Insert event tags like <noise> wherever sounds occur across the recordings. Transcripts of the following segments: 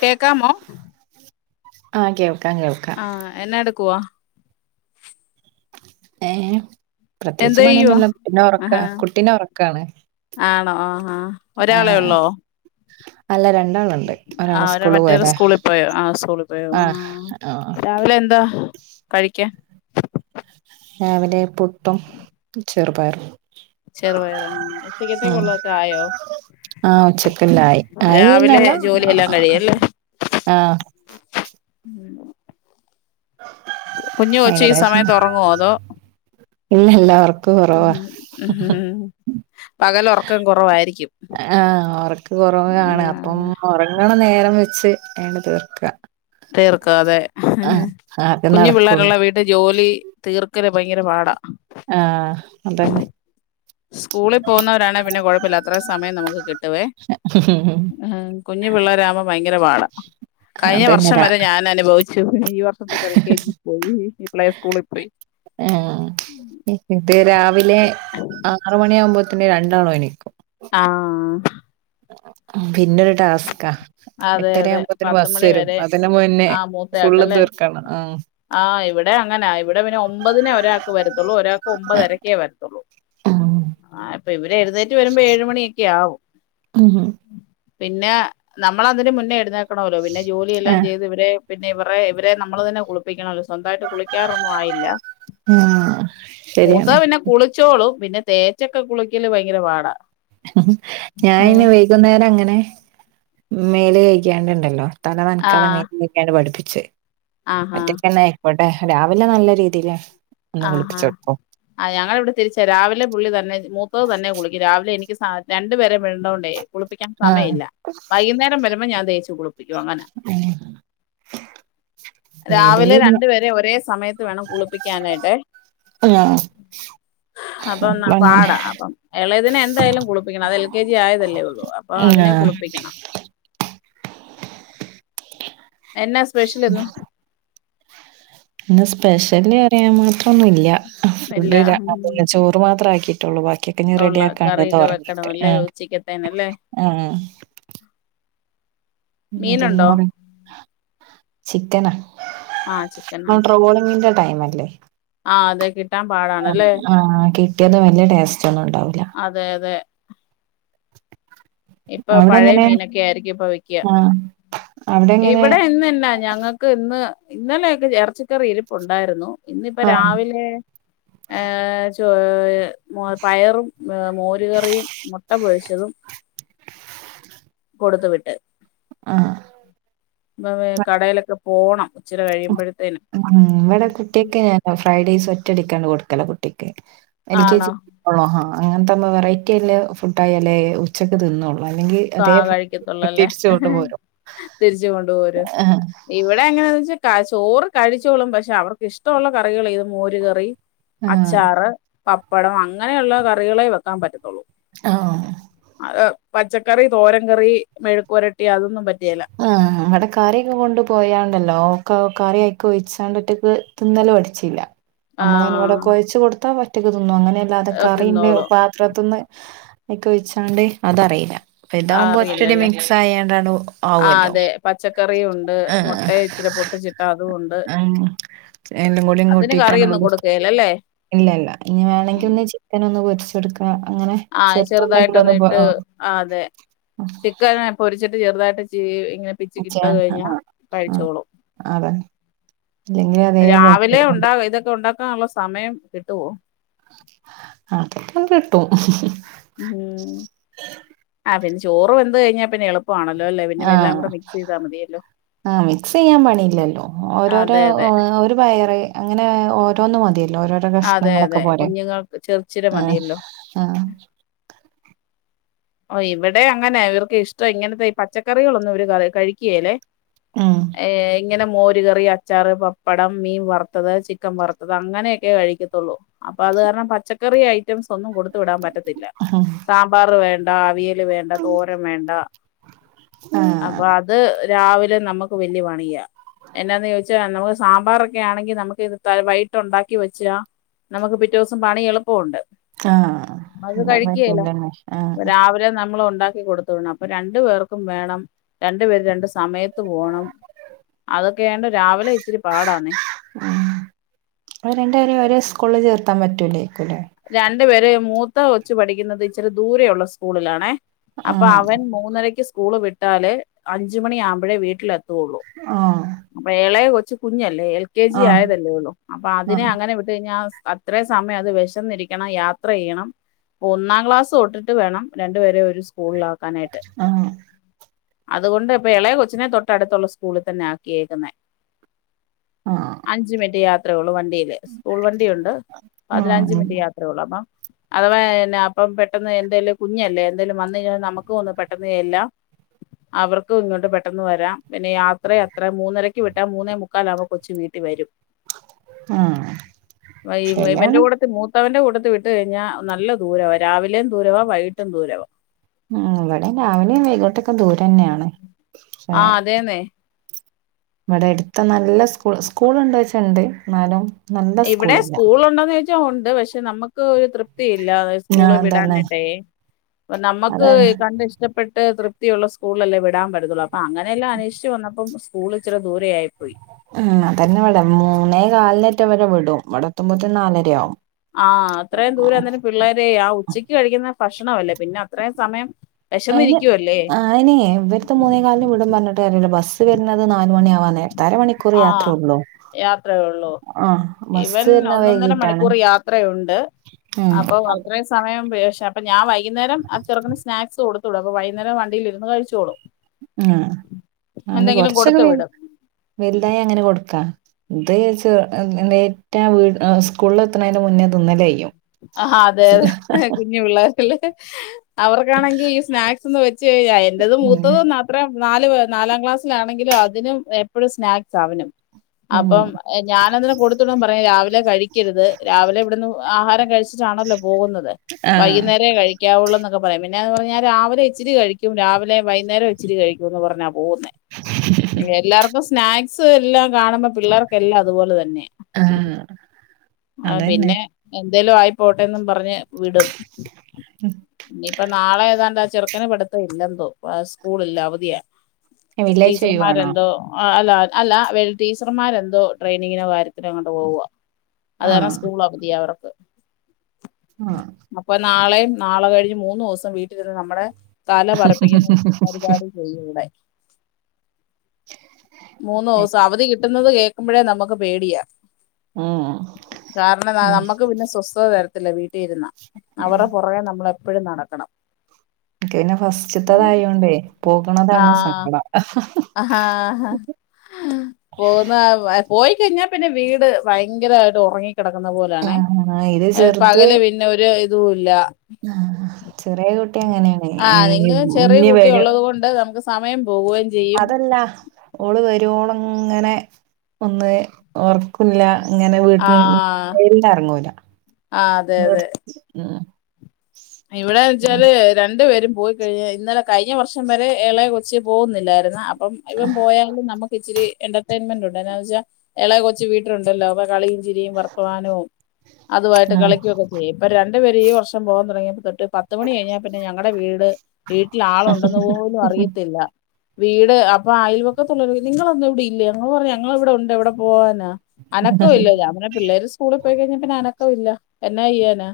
കേക്കാമോ ആ കേ ആ എന്ന എടുക്കുവാ ഏ പ്രത്യേച്ച് എന്ത് ചെയ്യുവാ പണിയൊന്നുല്ല പിന്നെ ഒറക്ക ആഹാ കുട്ടിനെ ഒറക്കാണ് ആണോ ആഹാ ആ അല്ല രൺ ആ ഒര മറ്റാള് സ്കൂളി പോയോ ആ സ്കൂളിൽ പോയോ ആ ആഹ് ആഹ് രാവിലെ എന്താ കഴിക്കാൻ രാവിലെ പുട്ടും ചെറുപയറും ചെറുപയറ ഉം ഉച്ചക്കത്തേക്കുള്ളതൊക്കെ ആയോ ആഹ് ഉച്ചക്കില്ലായി രാവിലെ ആയിന്നല്ല ജോലിയെല്ലാം കഴിയല്ലേ ആഹ് ഉം ഏകദേശം സമയത്ത് ഉറങ്ങുവോ അതോ ഇല്ലല്ല ഒർക്ക് കാെറവാ പകൽ ഉറക്കം കുറവായിരിക്കും ആ ഒർക്ക് കൊറവാണ് അപ്പം ആഹ് ഒറങ്ങ്ണ നേരം വ സ് ആണ്ട് തീർക്ക ഇട്ടീർക്കാതെ ആഹ് ആകെ കുഞ്ഞു നടക്കുള്ളൂ പിള്ളേരുള്ള വീട്ടിൽ ജോലി തീർ ങ്കര ഭയങ്കര പാടാ ആ അതന്നെ സ്കൂളി പോകുന്നവരാണെ പിന്നെ കൊഴപ്പല്ല അത്രേ സമയം നമു ക്ക് കി ട്ടുവേ കുഞ്ഞു പിള്ളേരാവുമ്പം ഭയങ്കര പാട കഴിഞ്ഞ അതന്നെ വർഷം രാ വരെ ഞാൻ അനുഭവി ച്ചു ഈ വർഷം തൊട്ട് എൽകെജി പോയി ഇ പ്ലേ സ്കൂളിപ്പോയി ആഹ് ഇത് രാവിലെ ആറ് മണിയാകുമ്പോത്ത്ന് രണ്ടാളും എണീക്കും ആ പിന്നൊരു ടാസ്കാ അതെ അതെ എട്ടരയാകുമ്പോത്തിന് ബസ് പത്തുമണി വരും വരെ അതിന് മുന്നേ ആ ഫുള്ള് മൂത്തയാക്കല്ലേ തീർക്കണം ആഹ് ആ ഇവിടെം അങ്ങെനാ ഇവിടെ പിന്നെ ഒമ്പതിനെ ഒരാൾക്ക് വരത്തൊള്ളൂ ഒരാൾക്ക് ഒമ്പതരക്കേ വരത്താെള്ളൂ ഉം ആ ഇപ്പൊ ഇവിടെ എഴുതേറ്റ് വരുമ്പോ ഏഴുമണിയൊക്കെ ആവും പിന്നെ നമ്മള അതിന് മുന്നേ എടുന്നേ ക്കണമല്ലോ പിന്നെ ജോലിയെല്ലാം ആഹ് ചെയ്ത് ഇവരെ പിന്നെ ഇവറെ ഇവരെ നമ്മള് തന്നെ കുളിപ്പിക്കണ <unintelligible> സ്വന്തായിട്ട് കുളിക്കാറൊന്നും ആയില്ല ആഹ് ശരിയാണ് മൂത്തത് പിന്നെ കുളിച്ചോളും പിന്നെ തേച്ചൊക്കെ കുളിക്കല് ഭയങ്കര പാടാ ഞാന് അയിന് വയികുന്നേരം അങ്ങനെ മേല് കഴിക്യാണ്ടുണ്ടല്ലോ തല നനക്കാതെ ആഹ് മേൽ കെഴിക്യാണ്ട് പടിപ്പി ച്ച് ആഹാ ഒറ്റക്കെന്നെ അയിക്കോ രാവിലെ നല്ല രീതിയില് ഒന്ന് ആഹ് കുളിപ്പിച്ചൊടുക്കും ആ യാ ഞങ്ങളിവിടെ തിരിച്ചാ രാവിലെ പുള്ളി തന്നെ മൂത്തത് തന്നെ കുളിക്കും രാവിലെ എനി ക്ക് സാ രണ്ടുപേരെ <unintelligible> ള്ളോണ്ടേ കുളിപ്പിക്കാൻ ആഹ് സമയവില്ല വൈകുന്നേരം വരുമ്പ ഞാൻ തേച്ച് കുളിപ്പിക്കും അങ്ങനാ രാവിലെ ഏതേലും ഒരു രണ്ട് പേരെ ഒരേ സമയ ത്ത് വേണം കുളിപ്പിക്കാനായി ട്ടേ അങ്ങനെ അപ്പം ന്നാ പാടാ അപ്പം ഇളയതിനെ എന്തായാലും കുളിപ്പിക്കണം അത് എൽ കെ ജി ആയതല്ലേ ഒ ള്ളൂ അപ്പൊ അതിനെ ആഹ് കുളിപ്പിക്കണം എന്നാ സ്പെഷ്യലിന്ന് ഇന്ന് സ്പെഷ്യലി അറിയാൻ മാ ത്രൊന്നൂല്ല്യ ഇല്ല ഫുഡ്ന്നെ ഉം <unintelligible> ചോറ് മാത്രം ആക്കി കിട്ടുള്ളു ബാ കിട്ട് ഞ്ഞ് ഉള്ള റെഡിയാക്കാണ്ട് ഒന്ന് കറിയൊക്കെ വെക്കണം ഒറങ്ങീട്ട് അല്ലേ ആ ഉച്ചക്കത്തേനല്ലേ ആ മീനുണ്ടോ <unintelligible> ചിക്കനാ ആഹ് ചിക്കൻ ആ ട്രോളിങ്ങിൻ്റെ ടൈമല്ലേ ആ അതെ കി ആഹ് കിട്ടിയത് വല്യ ടേസ്റ്റ് ഒന്നും ഉണ്ടാവില്ല അതെ അതെ ഇപ്പൊ പഴയ മീനൊക്കെ ആയിരിക്കും ഇപ്പ വിക്ക്യ ആഹ് അവിടെ എങ്ങനെ ഇവിടെ ഇന്ന് എന്നാ ഞങ്ങൾക്ക് ഇന്ന് ഇന്നലെയൊക്കെ എറച്ചിക്കറി ഇരിപ്പ് ഉണ്ടായിരുന്നു ഇന്ന്പ്പ ആഹ് രാവിലെ ഏ ഹേ പയറും ഹേ മോരുകറിയും മൊട്ട പൊരിച്ചതും കൊടുത്ത് വിട്ട് ആ ന്നവേ കടേലോക്കെ പോണം ഇച്ചിരി കഴിയുമ്പോഴത്തേനും മ് മ് ഇവടെ കുട്ടിഅക്കെ ഫ്രൈഡയ്സും ഒറ്റടിക്കാണ്ട് കൊടുക്കലാ കുട്യക്ക് എൽ ആണോ കെജി പോണ്ണോ അങ്ങനത്താമ്പോ വെറൈറ്റി ഇല്ലേ ഫുഡായാലേ ഉച്ചയ്ക്ക് തിന്നോളും കാ കഴിക്കത്തുള്ളല്ലേ കൊണ്ട് പോരും. തിരിച്ച് കൊണ്ട് പോരും ആഹ് ഇവിടെ അങ്ങനെന്ന് ക ചോറ് കഴിച്ചോളും ബഷേ അവർക്ക് ഇഷ്ടമുള്ള കറികൾക്ക് മോര് കറി ആഹ് അച്ചാറ് പ പ്പടം അങ്ങനെ ഉള്ള കറികളേ വെക്കാൻ പറ്റു ആ <unintelligible> കറി തോരം കറി മെഴുക് പരട്ടി അതൊന്നും പറ്റ ആ അവ്ടെ കറിയൊക്കെ കൊണ്ട് പോയാണ്ടല്ലോ കൗ കറി അയ്ക്ക് ഒഴിച്ചാണ്ട് ഒറ്റക്ക് തിന്നല് പഠിച്ചില്ല നമ്മള് ആഹ് ഇവിടൊക്കൊഴിച്ച് കൊടുത്താ ഒന്നും അങ്ങനെല്ലാതെ കറീമേൽ തിന്നോളും പാത്രത്ന്ന് അയ്ക് ഒഴിച്ചാണ്ട് അതറീല്ല ഇതാവുമ്പോ ഒറ്റടി അറിയില്ലല്ലേ മിക്സായാണ്ടടവ ആഹ് ആവുല്ലോ അതെ പച്ചക്കറിയും ഉണ്ട് ആ മുട്ട ഇച്ചിരി പൊട്ടിച്ചിട്ട അതും ഉണ്ട് അങ് എല്ലം കൂടി അതിന് കറിയൊന്നും കൂട്ടിടണ്ട് കൊടുക്കേലല്ലേ ഇല്ലല്ലാ ഇനിം വേണെങ്കി ഒന്ന് ചിക്കനോന്ന് പൊരിച്ചൊട്ക്കാ ആ ചെറുതായിട്ടൊന്ന് ഇട്ട് ആ അതെ ചിക്കനെ പൊരിച്ചിട്ട് ചെറുതാ <unintelligible> ഉച്ചാ ആമാ ആ അതെ എങ്ങനെ അതേ പോലെ <unintelligible> ക്കാള്ളേ സമയം കിട്ടുവോ അതൊക്കെ കിട്ടും ഉം അവിട് ന്ന് ചോറ് വെന്ത് കഴിഞ്ഞാ പിന്നെ എ ആ ആ മിക്സ് ചെയ്യാൻ പണിയില്ലല്ലോ ഓരോരോ അതെ അതെ ഒ ഒരു പയറെക്കെ അങ്ങനെ ഓരോന്നും മതിയ ന്റെ ഓരോരോ അതെ അതെ കഷ്ണങ്ങളൊക്കെ പോരെ കുഞ്ഞുങ്ങൾക്ക് ചെറുചിര ആഹ് മതിയല്ലോ ആഹ് ഓ ഇവിടെ അങ്ങനെ ഇവർക്ക് ഇഷ്ടം ഇങ്ങനത്തെ ഈ പച്ചക്കറികളൊന്നും ഇവര് ക കഴിക്ക്യേലേ ഉം ഏ ഇങ്ങനെ മോര് മോര് കറി, അച്ചാറ്, പപ്പടം, മീൻ വറത്തത്, ചിക്കൻ വറത്തത് അങ്ങനെയൊക്കെ കഴിക്കത്തൊള്ളൂ അപ്പോ അത് കാരണം പച്ച കറിയായി റ്റംസ് ഒന്നും കൊടുത്തു വിടാൻ പറ്റത്തില്ല സാമ്പാർ വേ ണ്ടാ അവി യല് വേണ്ട തോരൻ വേണ്ട അപ്പോ ആഹ് അത് രാവിലെ നമുക്ക് വല്ല്യ പണിയാ എന്നാന്ന് ചോദിച്ചാ നമുക്ക് സാമ്പാറൊക്കെ ആണെങ്കി നമുക്ക് ഇത് വൈകിട്ടോണ്ടാക്കി വെച്ചാ നമുക്ക് പിറ്റൊസം പണി എളുപ്പവോണ്ട് ആഹ് <unintelligible> പറ്റൂല്ലന്നെ ആഹ് രാവിലെ നമ്മള് ഒണ്ടാ ക്കി കൊടുത്തു വിടണം അപ്പോ രണ്ടു പേർക്കും വേണം രണ്ട് പേരും രണ്ട് സ് സമയത്ത് പോണം അതൊക്കെയാണ്ട് രാവിലെ ഇച്ചിരി പാടാന്നേ ആഹ് ത്താൻ പറ്റൂലെ ക്കുലെ ണ്ടുപേരെ മൂത്ത കൊച്ച് പഠിക്കുന്നത് ഇച്ചിരി ദൂരെയൊള്ള സ്കൂളിലാണേ അപ്പൊ ആഹ് അവൻ മൂന്നരക്ക് സ്കൂള് വിട്ട ട്ടാല് അഞ്ചു മണിയാകുമ്പോഴേ വീട്ടിലെത്ത ത്തൂള്ളു ആഹ് അപ്പൊ എളയ കൊ ച്കുഞ്ഞ ല്ലെ എൽ കെ ജി ആഹ് ആയതല്ലേ ഒള്ളൂ അപ്പൊ അതിനെ ആഹ് അങ്ങനെ വിട്ട് കഴിഞ്ഞാ സ് അത്രേ സമയം അത് വെഷ് ന്നിരിക്കണം യാത്ര യ്യണം ഒന്നാം ക്ലാസ് തൊട്ടിട്ട് വേണം രണ്ടുപേരെ ഒരു സ് കൂള്ലാക്കാനായിട്ട് ആഹ് അതുകൊണ്ട് പ്പെ എളയ കൊച്ചിനെ തൊട്ടടുത്തുള്ള സ്കൂളിൽ തന്നെ ആക്കിയേക്ന്നേ. ആഹ് അഞ്ച് മിൻറ്റ് യാ ത്രേള്ളൂ വ ണ്ടീല് സ്കൂൾ വണ്ടിയൊണ്ട് പതിനഞ്ച് ആഹ് മി പ്പോളപ്പം അഥവാ എന്ന അപ്പം പെട്ടെന്ന് എന്തേലും കുഞ്ഞല്ലേ എന്തേലും വന്ന് കഴിഞ്ഞാൽ നമുക്കും ഒന്ന് പെട്ടെന്ന് എ ല്ലാം അവർക്കും ഇങ്ങോട്ട് പെട്ടെന്ന് വരാം പിന്നെ യാത്രഎത്രെ മൂന്നരക്വിട്ട മുനെമുക്കാലാമ്പോ കൊച്വീട്ടിൽ വരും ആഹ് വ യി വ ഇവന്റെ ശരിയാണ് കൂടെത്തി മൂ ത്താവിന്റെ കൂടത്തി വിട്ട് കഴിഞ്ഞാ നല്ല ദൂരവാ രാവിലേം ദൂരവാ വൈകിട്ടും ദൂരവാ ഉം വടെ രാവിലേം വൈകീട്ടൊക്കെ ദൂരന്നെയാണ് ആഹ് അതെ ന്നെ വടെ എട്ത്ത് നല്ല സ്കൂ സ്കൂൾ ണ്ടോ യിച്ചാൽ ണ്ട് ന്നാലും ഇവിടെ സ്കൂൾ ഉണ്ടോന്ന് ചോദിച്ചാ ഉ പക്ഷെ നമുക്ക് ഒരു തൃപ്തിയില്ല സ്കൂള് ആഹ് അതന്നെ വിടാനായിട്ടേ അപ്പ നമ്മുക്ക് അതെ കണ്ട ഇഷ്ടപ്പെ തൃപ്തിയുള്ള സ്കൂളിലല്ലെ വിടാൻ പറ്റത്തൊള്ളു. അ അ അങ്ങനെല്ലാം അന്വേഷിച്ച് വന്നപ്പം സ സ്കൂളിച്ചിരി ദൂരെയായി പോയി ഉം അതുതന്നെവിടെ മൂന്നേ കാല മറ്റരെ വിടുംഇവിടെത്തുമ്പോത്ത നാലരയാവും ആ അത്രയും ദൂരം അന്നേരം പിള്ളേരെ ആ ഉച്ചയ്ക്ക് കഴിക്കുന്ന ഭക്ഷണമല്ലേ പിന്നെ അത്രയും സമയം അയിന് വിശന്നിരിക്കുവല്ലേ ആയിനെ ഇവിടുത്തെ മൂന്നേകാലിനും വിട്ടുന്നുപറഞ്ഞിട്ട് കാര്യംല്ല ബസ്സ് വരുന്നത് നാല മണി ആ <unintelligible> ആ യാത്രയേള്ളൂ ആഹ് ബസ്സ് ഇവൻ വരുന്ന ഒന്നൊന്നര വൈകീട്ടാണ് മണിക്കൂർ യാത്രയുണ്ട് ഉം അപ്പൊ അത്രേ സമയം വിശ അപ്പഞാൻവൈ വൈകുന്നേരം ചെറുകന് സ്നാക്സ് കൊ അപ്പ വൈകുന്നേരം വണ്ടിയിലിരുന്ന് കഴിച്ചോളും. ആ അതിന് എന്തെങ്കിലും കൊറച്ചൊക്കെ കൊടുത്തു വീണ് വിടും വ ഇ അങ്ങനെ കൊടുക്കാ ഇത് സ്കൂളിൽ എത്തണതിന് മുന്നേ തിന്നല് കഴിയും. ആ അതെ അതെ കുഞ്ഞു പിള്ളേരല്ലേ അവർക്കാണെങ്കിൽ ഈ സ്നാക്സ് ചെയ്യ എന്റേത് ഉം മൂത്തത് മാത്രം നാല് നാലാം ക്ലാസ്സിലാണെങ്കിലും അതിനും എപ്പഴും സ്നാക്സാ അവനും ഉം അപ്പം ഞാനതിന് കൊടുത്തു വിടുമ്പം പറയു രാവിലെ കഴിക്കരുത് രാവിലെ ഇവിടുന്ന് ആഹാരം ണല്ലോ പോകുന്നത് ആഹ് വൈകുന്നേരവേ കഴിക്കാവെ എന്നക്കെ പറയാം പിന്നെന്ന് പറഞ്ഞാൽ രാവിലെ ഇച്ചിരി കഴിക്കും രാവിലെ വൈകുന്നേരം ഇച്ചിരി കഴിക്കും എന്ന്പറഞ്ഞ മൂന്ന് എല്ലാവർക്കും സ്നാക് എല്ലാം കാണുമ്പോ പിള്ളേർക്കെല്ലാം അതുപോലെ തന്നെ ആഹ് ആ അതന്നെ പിന്നെ എന്തേലും ആയി പോട്ടെന്ന് പറഞ്ഞു വിടും ഇനിയിപ്പ നാളെ ഏതാണ്ടാ ചെറക്ക <unintelligible> പഠത്ത ഇല്ലാന്തോ സ്കൂളല്ല അവധിയാ വില്ലേജ് ചെയ്യുവാണോ ആ അല്ല അല്ല വ ടീച്ചർമാരെന്തോ ട്രെയിനിങ്ങിനോ കാര്യത്തിനോ അങ്ങോപോവ അതാരണം ആഹ് സ്കൂൾ അവധ അവർക്ക് ആഹ് അപ്പൊ നാളെയും നാളെ കഴിഞ്ഞ് മൂ മൂന്നു ദിവസം വീട്ടിൽന്ന് നമ്മുടെ തല പററപ്പിക്കുന്ന പരിപാടി ചെയ്യൂടെ മൂന്ന് ദിവസം അവധി കിട്ട കിട്ടുന്നത് കേൾക്കുമ്പോഴേ നമുക്ക് പേടിയാ മം കാരണം നമ്മുക്ക് പിന്നെ സ്വസ്ഥത തര ീ അവടെ പുറകെ നമ്മളെ ഇപ്പോഴും നടക്കണം എക്ക് പിന്നെ ഫസ്റ്റ തെ തായോണ്ടേ പോകണതാണ് സങ്കടം ആപോകുന്നതാ പോയിക്കഴിഞ്ഞാ പിന്നെ വീട് ഭയങ്കരമായിട്ട് ഉറങ്ങി കിടക്കുന്ന പോലാണ ആഹ് ഇത് പകല് പിന്നെ ഒരു തു ല്ല ആ ഹ ചെറിയ കുട്ടി അങ്ങനെയാണ് ആ നിങ്ങൾ ചെറിയ ഇനി കുട്ടി വര ഉള്ളത് കൊണ്ട് നമുക്ക് സമയം പോവുകയും ചെയ്യും അതല്ല ഓള് വരുവോളം അങ്ങനെ ഒന്ന് ഓർക്കില്ല അങ്ങനെ ആ വീട്ടുംല ഇറങ്ങൂല ആ ഇവിടെന്ന് വെച്ചാല് രണ്ടു പേരും പോയി കഴിഞ്ഞൽ ഇന്നലെ കഴിഞ്ഞ വർഷം വരെ ഇളയെ കൊച്ച് പോകുന്നില്ലായിരുന്നു അ അപ്പം ഇവൻ പോയാലും നമുക്ക് ഇച്ചിരി എന്റർടൈൻമെന്റ് ഉണ്ട് എന്നാന്ന് വൊ ഇളയെ കൊച്ച വീട്ടുണ്ടല്ലോ അ കളി ചിരിയും വർത്തമാനവും അതു വായിട്ട് കളിക്കുകയൊക്കെ ചെയ്യും ഇപ്പൊ രണ്ട് രണ്ട് പേരുംഈ വർഷം പോകാൻ തുടങ്ങിയപ്പം പത്ത്ുമണി കഴിഞ്ഞാൽ പിന്നെ ഞങ്ങളടെ വീട് വീട്ടിൽ ആളുണ്ടെന്ന് പോലും അറിയത്തില്ല വീട് അപ്പൊ അയൽവക്കത്തുള്ള നിങ്ങളൊന്നും ഇവിടെ ഇല്ല ഞങ്ങ പറഞ്ഞ ഞങ്ങ ഇവിടെ ഉണ്ട് എവിടെ പോവാനാ അനക്കോ ഇല്ല ഞമ്ന്നെ പിള്ളേര് സ്കൂളിൽ പോയി കഴിഞ്ഞാ പിന്നെ അന പോകൂല്ല എന്നാഎയ്യാനാ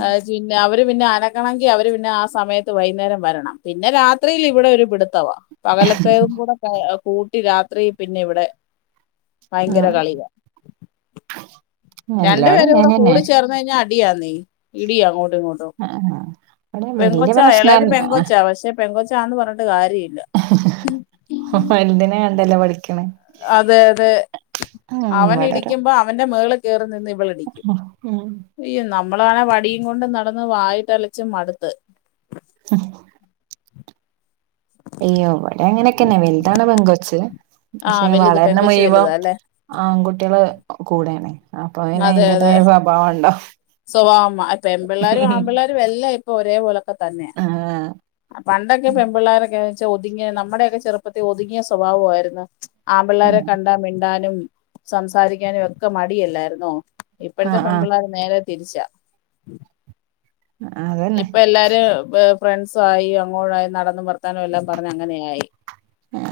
ആ <unintelligible> അവര് പിന്നെ അനങ്ങണങ്കി അവര് പിന്നെ ആ സമയത്ത് വൈന്നേരം വരണം പിന്നെ രാത്രിയിൽ ഇവിടെ ഒരു പിടുത്തവ പകലത്തെയും കൂടെ കൂട്ടി രാ ത്രീ പിന്നെ ഇവിടെ ആ ഭയങ്കര കളിയാ രണ്ടു എല്ലാടും ഇങ്ങനെ പേരൂടെ തന്നെ കൂടി ചേർന്ന് കഴിഞ്ഞാൽ അടിയാന്നെ ഇടിയ അങ്ങോ ങ്ങിട്ടും ആ ആ ഇവിടെ വല്യ പെൺകൊച്ച ഇളയത് പെൺകൊച്ച പക്ഷെ പെൺകൊച്ച് ആണ് പറഞ്ഞട്ട് വലിതിനേ കണ്ടല്ലോ പഠിക്കണേ അതെ അതെ ഉം അവൻ ഇവിടെ ഒരു ഇടിക്കുമ്പോ അവൻ്റ മേളിൽ കേറി നിന്ന് ഇവളിടിക്കും ഉം യ്യോ നമ്മ നമ്മള് വേണേ വടിയും കൊണ്ട് നടന്ന് വായിട്ടലച്ച് മടുത്ത് മ് അയ്യോ അങ്ങനൊക്കന്നെ വലുതാണ് പെൺകൊച്ച് ആ പക്ഷെ വലുത് വളെര്നെ‌ പെങ്കൊച്ച് മുഴ്‌വം വലുതാ അല്ലെ ആങ്കു കുട്ടിയെൾ കൂടെയാണ് അപ്പൊ പിന്നെ അതെ അതെ അതിന്റേതായ സ്വഭാവം ഉണ്ടാവും സ്വഭാവം അയ് പെൺപിള്ളെരും ആമ്പിള്ളെരും എല്ലാം ഇപ്പൊ ഒരേപോലെ ഒക്കെ തന്നെയാ ആ പണ്ടൊക്കെ പെൺ പിള്ളാരൊക്കെ <unintelligible> വെച്ചാ ഒതുങ്ങിയ നമ്മടെയൊക്കെ ചെറുപ്പത്തിൽ ഒതുങ്ങിയ സ്വഭാവ ആയിര്ന്ന് ആപിള്ളെരെ കണ്ടാ മിണ്ടാനും സംസാരിക്കാനും ഒക്കെ മടിയല്ലായിരുന്നോ ആ ഇപ്പഴ്ത്തെ ആ പെൺപിള്ളാര് നേരെ തിര്ച്ചാ ആ അതന്നെ ഇപ്പ എല്ലാരും എ് ഫ്രൺസ് ആയി അങ്ങോട്ടായി നട്ന്ന് ബർത്താനം എല്ലാം പറെഞ്ഞ് അങ്ങനെയായി ഏ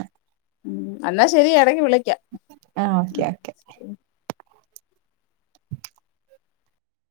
ഉം അന്നാ ശരി എടെയ്ക്ക് വിളി ആ ഓക്കെ ഓക്കെ